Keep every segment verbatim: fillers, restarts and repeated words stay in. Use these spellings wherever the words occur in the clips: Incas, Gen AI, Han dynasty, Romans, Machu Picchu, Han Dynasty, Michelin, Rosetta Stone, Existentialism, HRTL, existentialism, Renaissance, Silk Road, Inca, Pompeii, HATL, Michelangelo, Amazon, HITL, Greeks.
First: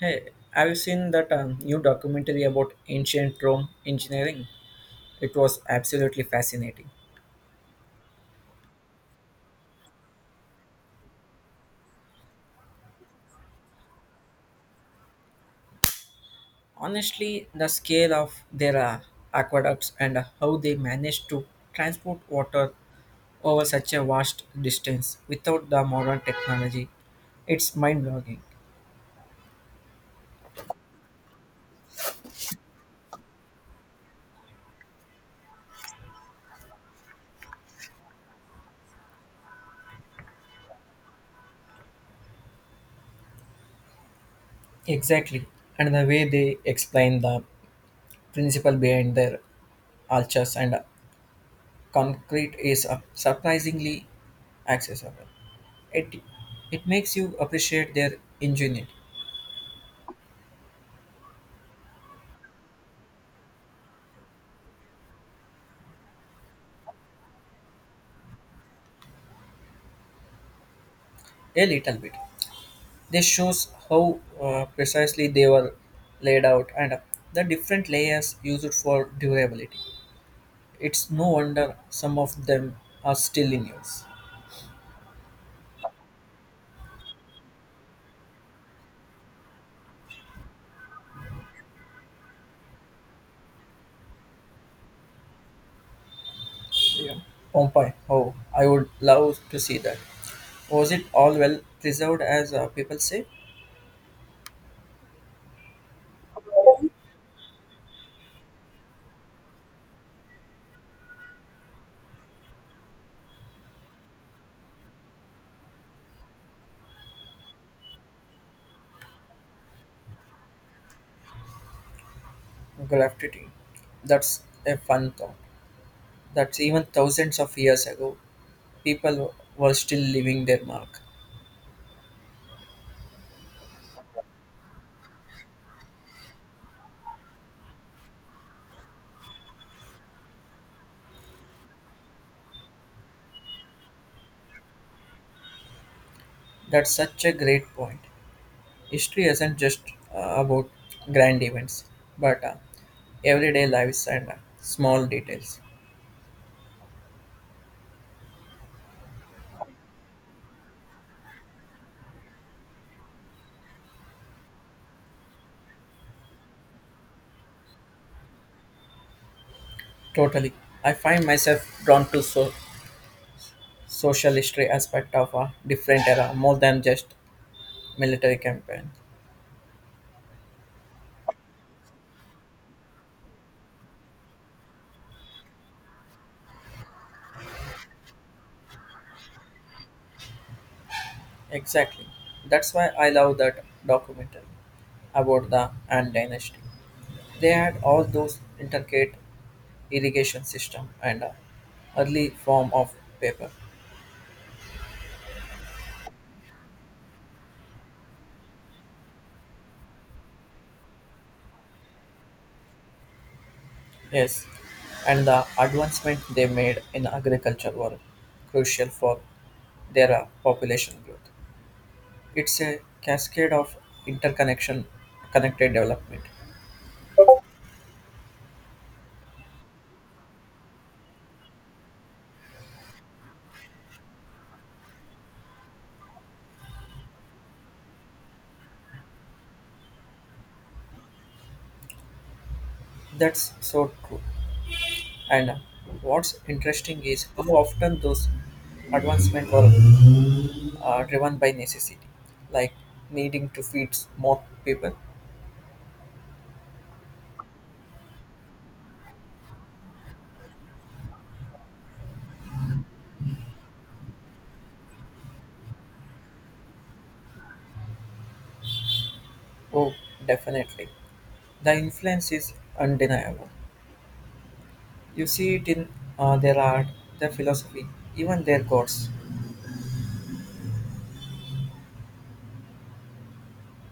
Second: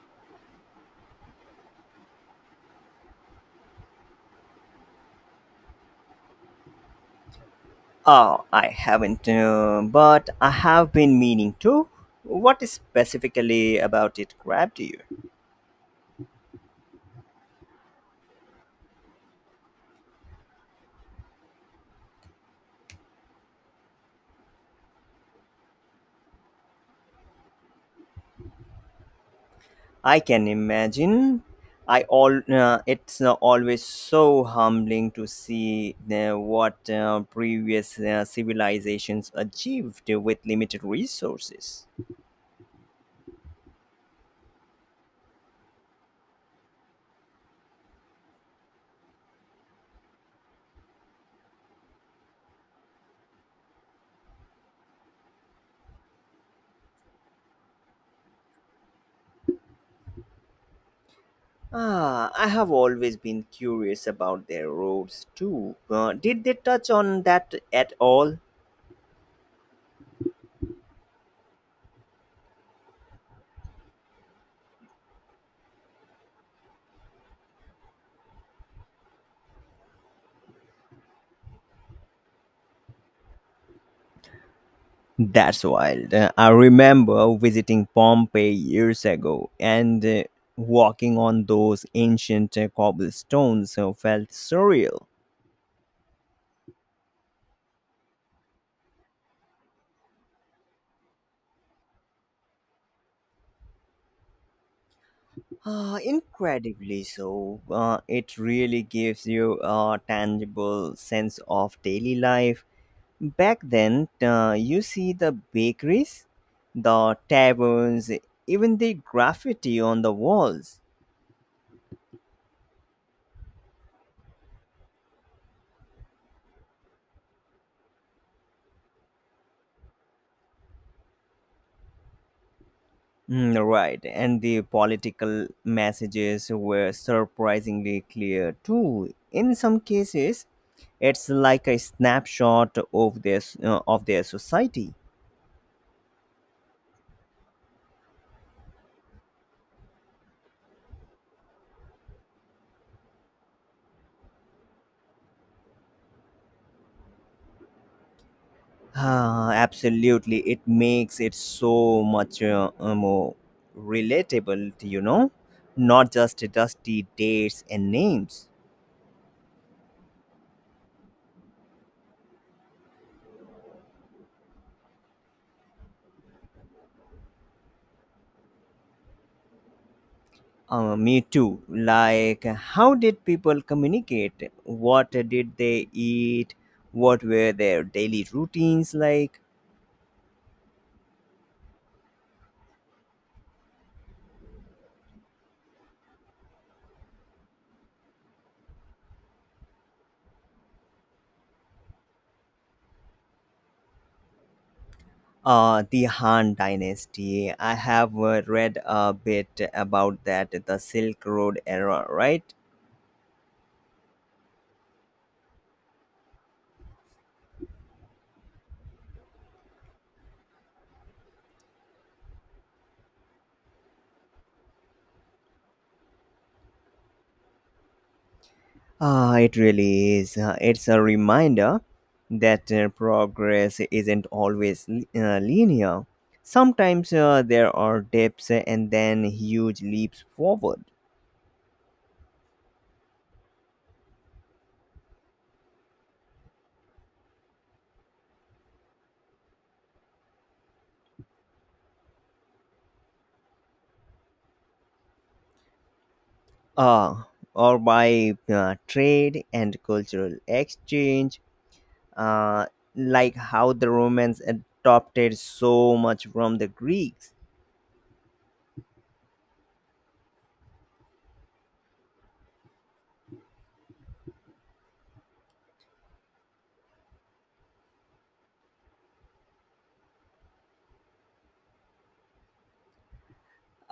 Hey, have you seen that um, new documentary about ancient Rome engineering? It was absolutely fascinating. Oh, I haven't, uh, but I have been meaning to. What specifically about it grabbed you? Honestly, the scale of their uh, aqueducts and uh, how they managed to transport water over such a vast distance without the modern technology, it's mind blowing. I can imagine. I all uh, it's uh, always so humbling to see uh, what uh, previous uh, civilizations achieved with limited resources. Exactly. And the way they explain the principle behind their arches and uh, concrete is uh, surprisingly accessible. it it makes you appreciate their ingenuity Ah, I have always been curious about their roads too. Uh, did they touch on that at all? a little bit. This shows how uh, precisely they were laid out and uh, the different layers used for durability. It's no wonder some of them are still in use. That's wild. Uh, I remember visiting Pompeii years ago and uh, walking on those ancient uh, cobblestones uh, felt surreal. Yeah. Pompeii, oh, I would love to see that. Was it all well preserved as uh, people say? Uh, incredibly so. Uh, it really gives you a tangible sense of daily life. Back then, uh, you see the bakeries, the taverns, even the graffiti on the walls. Graffiti. That's a fun thought. That's even thousands of years ago, people were still leaving their mark. Mm, right, and the political messages were surprisingly clear too. In some cases, it's like a snapshot of their s- uh, of their society. That's such a great point. History isn't just uh, about grand events, but uh, everyday lives and uh, small details. Ah, absolutely, it makes it so much uh, uh, more relatable. You know, not just dusty dates and names. Totally. I find myself drawn to so- social history aspect of a different era more than just military campaign. Uh, me too. Like, how did people communicate? What did they eat? What were their daily routines like? Exactly. That's why I love that documentary about the Han dynasty. They had all those intricate irrigation system and uh, early form of paper. Uh, the Han Dynasty. I have uh, read a bit about that, the Silk Road era, right? Yes, and the advancement they made in agriculture were crucial for their uh, population growth. It's a cascade of interconnection, connected development. Ah, it really is. Uh, it's a reminder that uh, progress isn't always li- uh, linear. Sometimes uh, there are dips and then huge leaps forward. That's so true. And uh, what's interesting is how often those advancements were uh, driven by necessity, like needing to feed more people. uh, or by uh, trade and cultural exchange, uh, like how the Romans adopted so much from the Greeks. Oh, definitely. The influence is undeniable. You see it in uh, their art, their philosophy, even their gods.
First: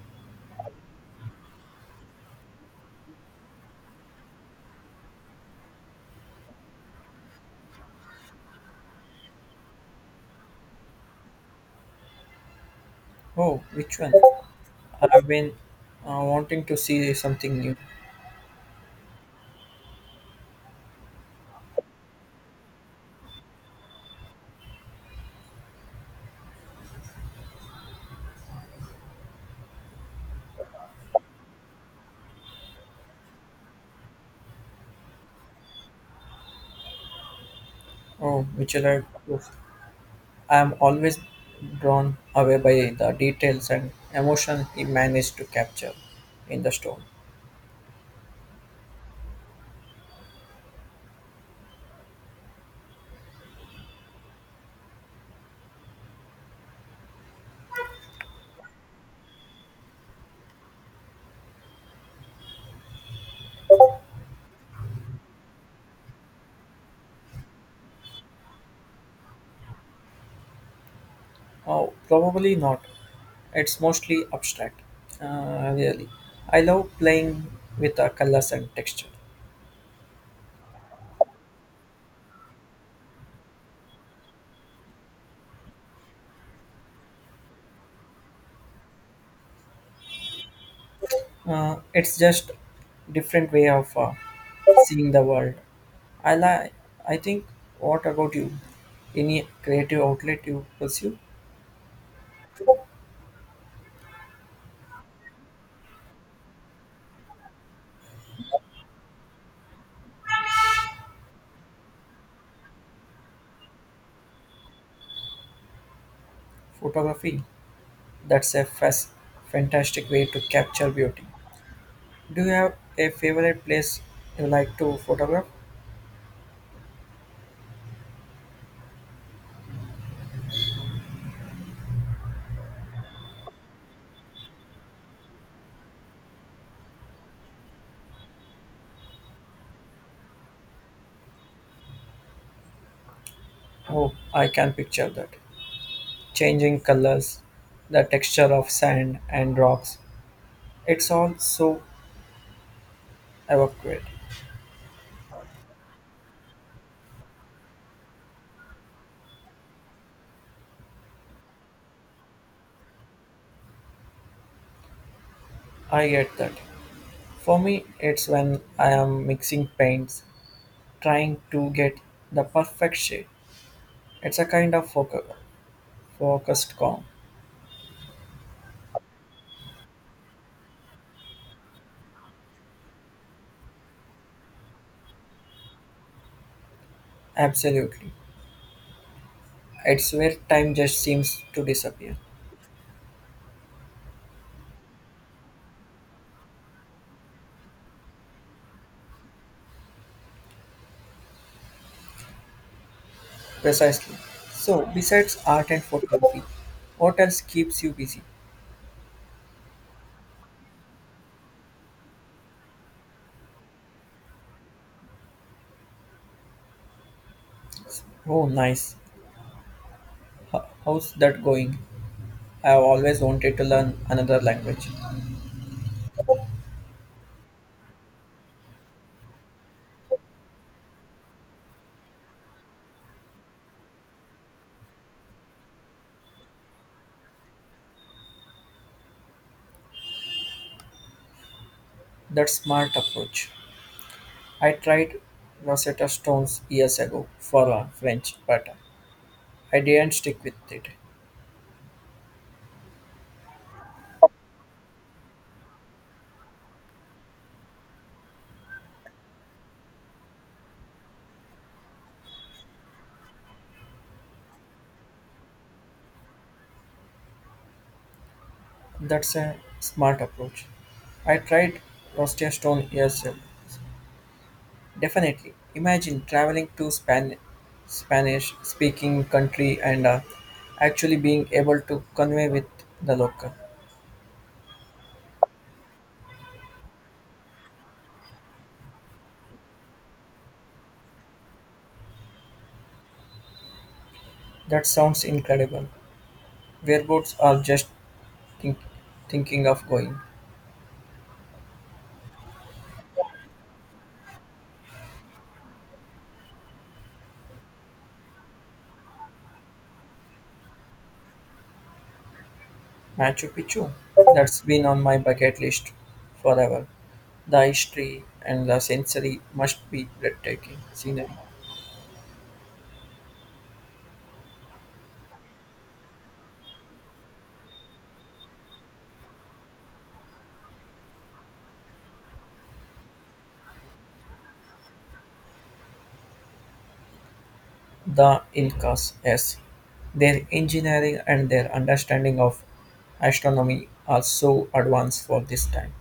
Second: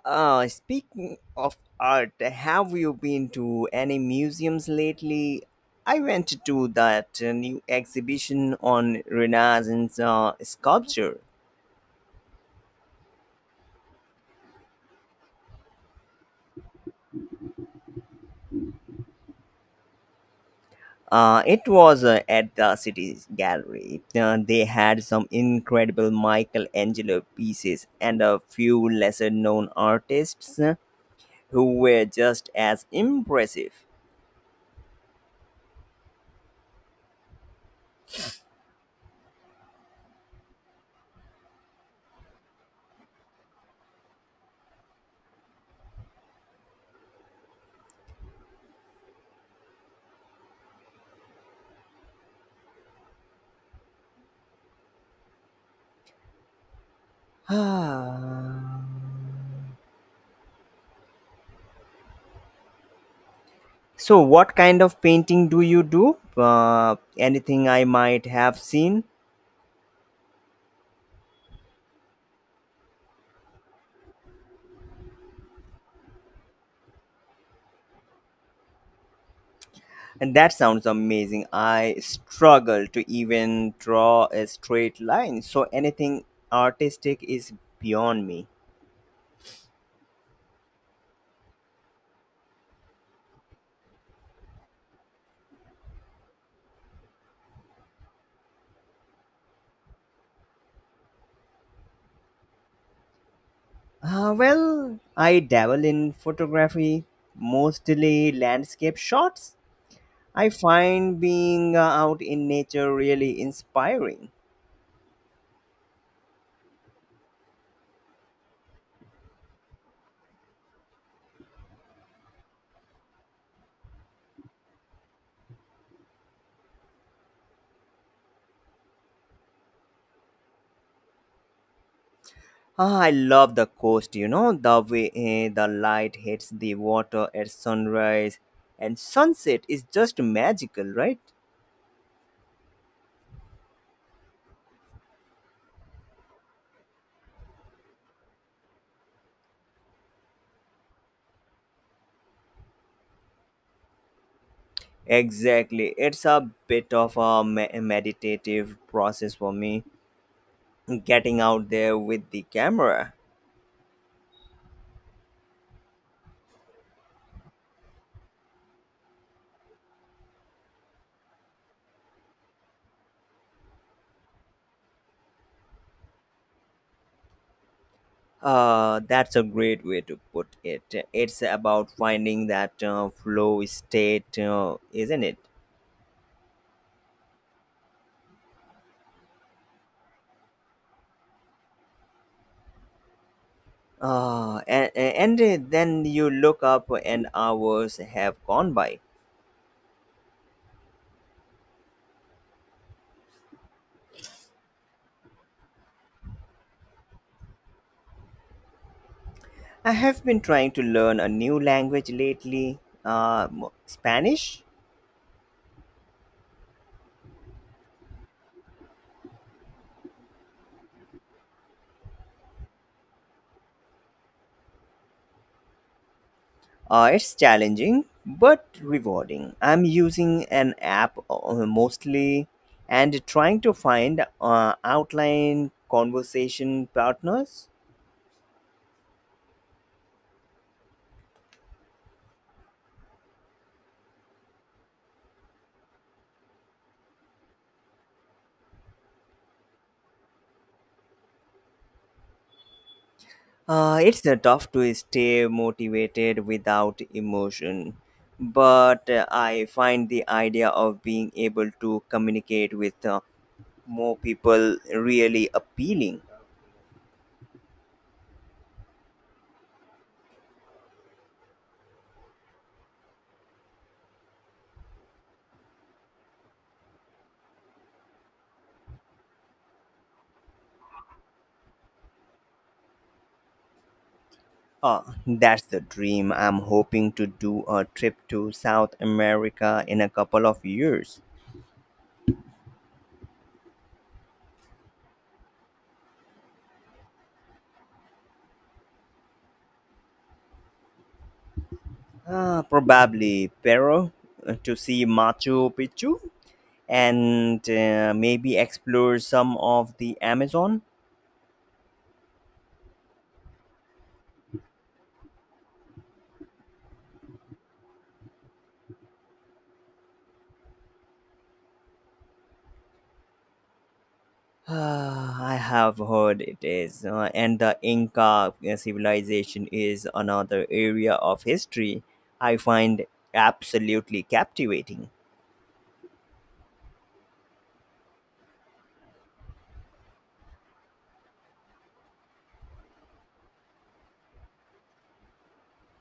Uh, speaking of art, have you been to any museums lately? I went to that uh, new exhibition on Renaissance uh, sculpture. Oh, which one? I've been uh, wanting to see something new. Uh, it was uh, at the city's gallery. Uh, they had some incredible Michelangelo pieces and a few lesser known artists uh, who were just as impressive. Oh, Michelin. I am always drawn away by the details and emotion he managed to capture in the stone. Ah. So, what kind of painting do you do? Uh, anything I might have seen? Oh, probably not. It's mostly abstract. Uh, really. I love playing with the colors and texture. And that sounds amazing. I struggle to even draw a straight line, so anything artistic is beyond me. Uh, it's just different way of uh, seeing the world. I like. I think. What about you? Any creative outlet you pursue? Uh, well, I dabble in photography, mostly landscape shots. I find being uh, out in nature really inspiring. Photography. That's a fas- fantastic way to capture beauty. Do you have a favorite place you like to photograph? Ah, I love the coast, you know, the way eh, the light hits the water at sunrise and sunset is just magical, right? Oh, I can picture that. Changing colors, the texture of sand and rocks. It's all so evocative. Exactly. It's a bit of a me- meditative process for me, getting out there with the camera. I get that. For me, it's when I am mixing paints, trying to get the perfect shape. It's a kind of focus, focused calm. Uh, that's a great way to put it. It's about finding that uh, flow state, uh, isn't it? Absolutely. It's where time just seems to disappear. Uh, and, and then you look up and hours have gone by. Precisely. So, besides art and photography, what else keeps you busy? I have been trying to learn a new language lately, uh, m- Spanish. Oh, nice. Ho- How's that going? I have always wanted to learn another language. Uh, it's challenging but rewarding. I'm using an app uh, mostly and trying to find uh, outline conversation partners. That's smart approach. I tried Rosetta Stones years ago for uh, French, but I didn't stick with it. Uh, it's uh, tough to stay motivated without emotion, but uh, I find the idea of being able to communicate with uh, more people really appealing. That's a smart approach. I tried Rosetta Stone years definitely. Imagine traveling to Span- Spanish speaking country and uh, actually being able to convey with the local. Uh, that's the dream. I'm hoping to do a trip to South America in a couple of years. That sounds incredible. Whereabouts are just think- thinking of going? Uh, probably Peru uh, to see Machu Picchu and uh, maybe explore some of the Amazon. Machu Picchu. That's been on my bucket list forever. The history and the sensory must be breathtaking scenery. Ah, I have heard it is, uh, and the Inca uh, civilization is another area of history I find absolutely captivating. The Incas, yes. Their engineering and their understanding of astronomy are so advanced for this time.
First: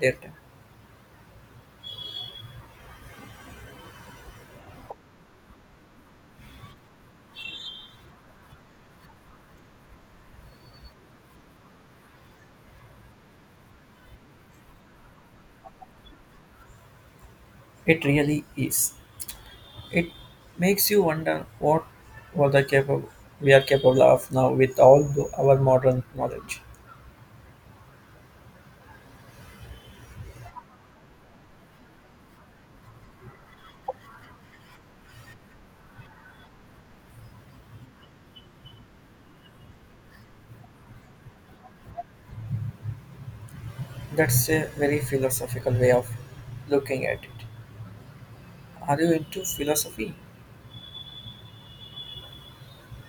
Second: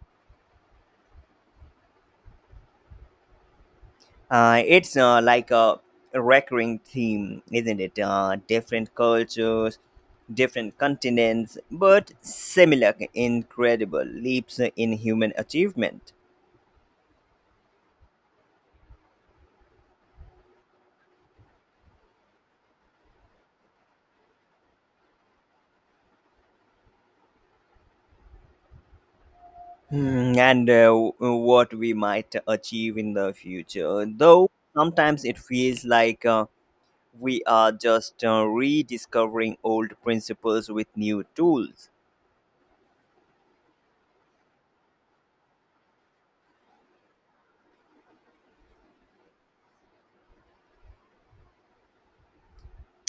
Depth. Uh, it's uh, like a recurring theme, isn't it? Uh, different cultures, different continents, but similar incredible leaps in human achievement. It really is. It makes you wonder what were the capable we are capable of now with all the, our modern knowledge. Hmm, and uh, w- what we might achieve in the future, though sometimes it feels like uh, we are just uh, rediscovering old principles with new tools. That's a very philosophical way of looking at it. Are you into philosophy?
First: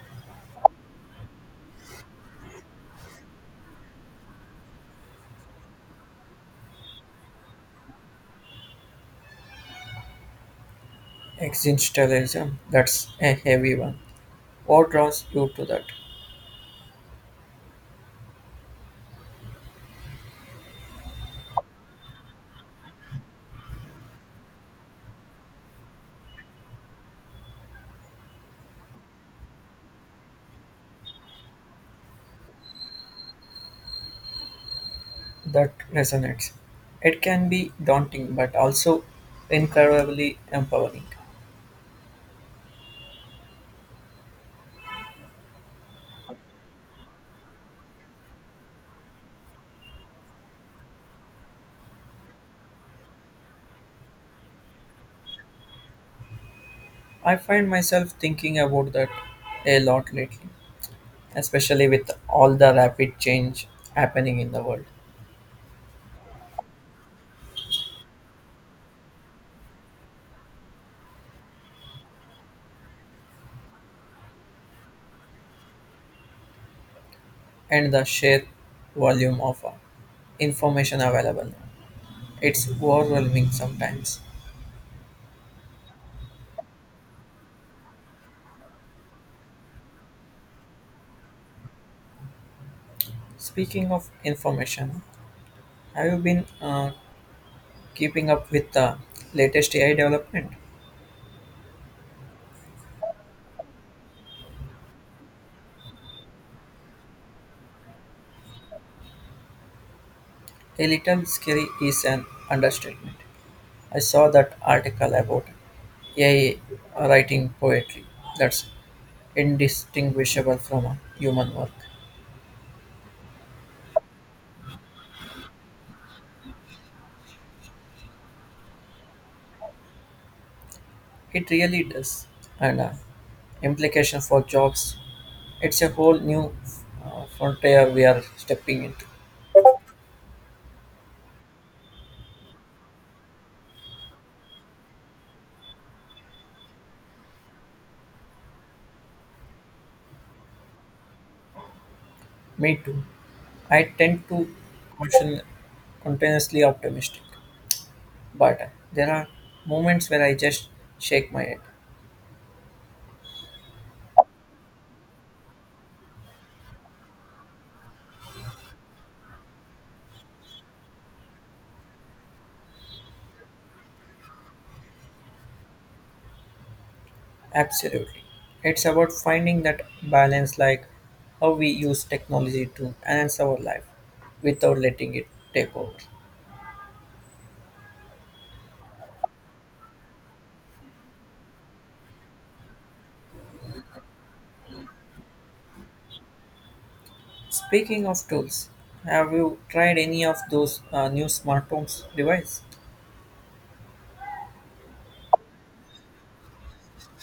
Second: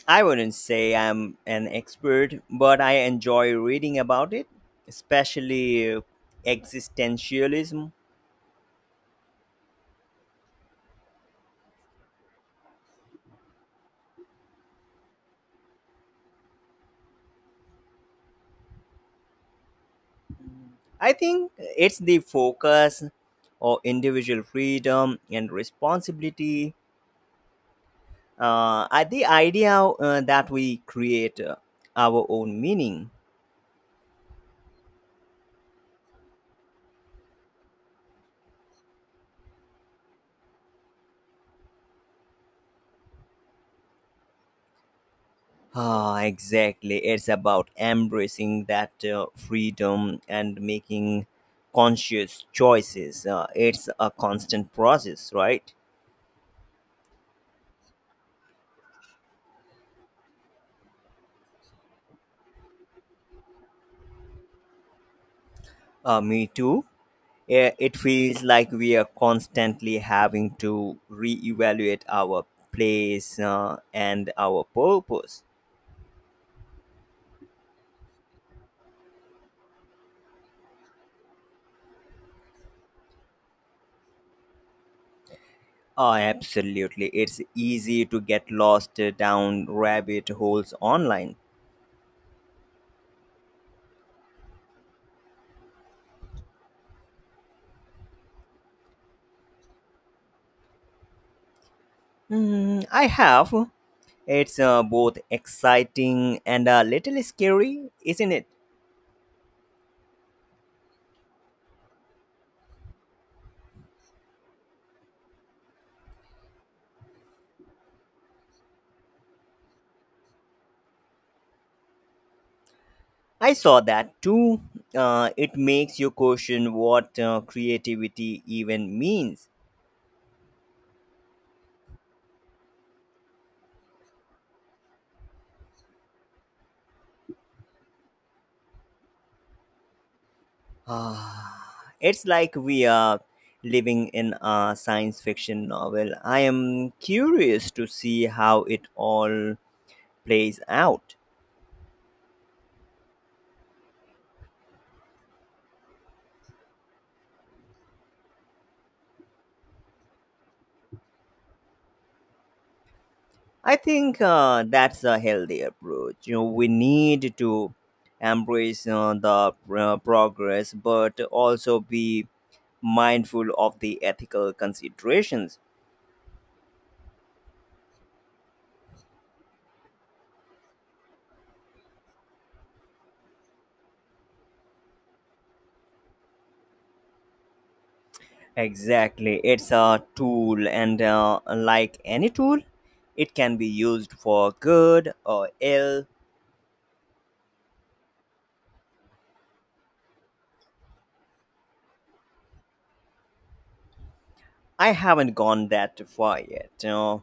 I wouldn't say I'm an expert, but I enjoy reading about it, especially uh, existentialism. Existentialism, that's a heavy one. What draws you to that? I think it's the focus or individual freedom and responsibility. Uh, I- the idea uh, that we create uh, our own meaning. That resonates. It can be daunting but also incredibly empowering. Ah, exactly. It's about embracing that uh, freedom and making conscious choices. Uh, it's a constant process, right? I find myself thinking about that a lot lately, especially with all the rapid change happening in the world Uh, me too. Yeah, it feels like we are constantly having to reevaluate our place uh, and our purpose. and the sheer volume of uh, information available now. It's overwhelming sometimes. Oh, absolutely. It's easy to get lost uh, down rabbit holes online. Speaking of information, have you been uh, keeping up with the latest A I development? Mm, I have. It's uh, both exciting and a little scary, isn't it? A little scary is an understatement. I saw that article about A I writing poetry that's indistinguishable from a human work. I saw that too. Uh, it makes you question what uh, creativity even means. It really does, and uh, implication for jobs. It's a whole new uh, frontier we are stepping into. Ah, it's like we are living in a science fiction novel. I am curious to see how it all plays out. Me too. I tend to caution continuously optimistic, but uh, there are moments where I just shake my head. I think uh, that's a healthy approach. You know, we need to embrace uh, the uh, progress, but also be mindful of the ethical considerations. Absolutely, it's about finding that balance, like how we use technology to enhance our life without letting it take over. Exactly. It's a tool, and uh, like any tool, it can be used for good or ill. Speaking of tools, have you tried any of those uh, new smart homes device? I haven't gone that far yet. You know.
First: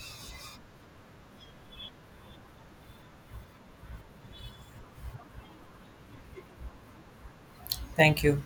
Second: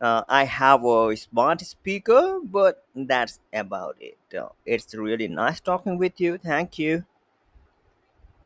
Uh, I have a smart speaker, but that's about it. Uh, it's really nice talking with you. Thank you. Thank you.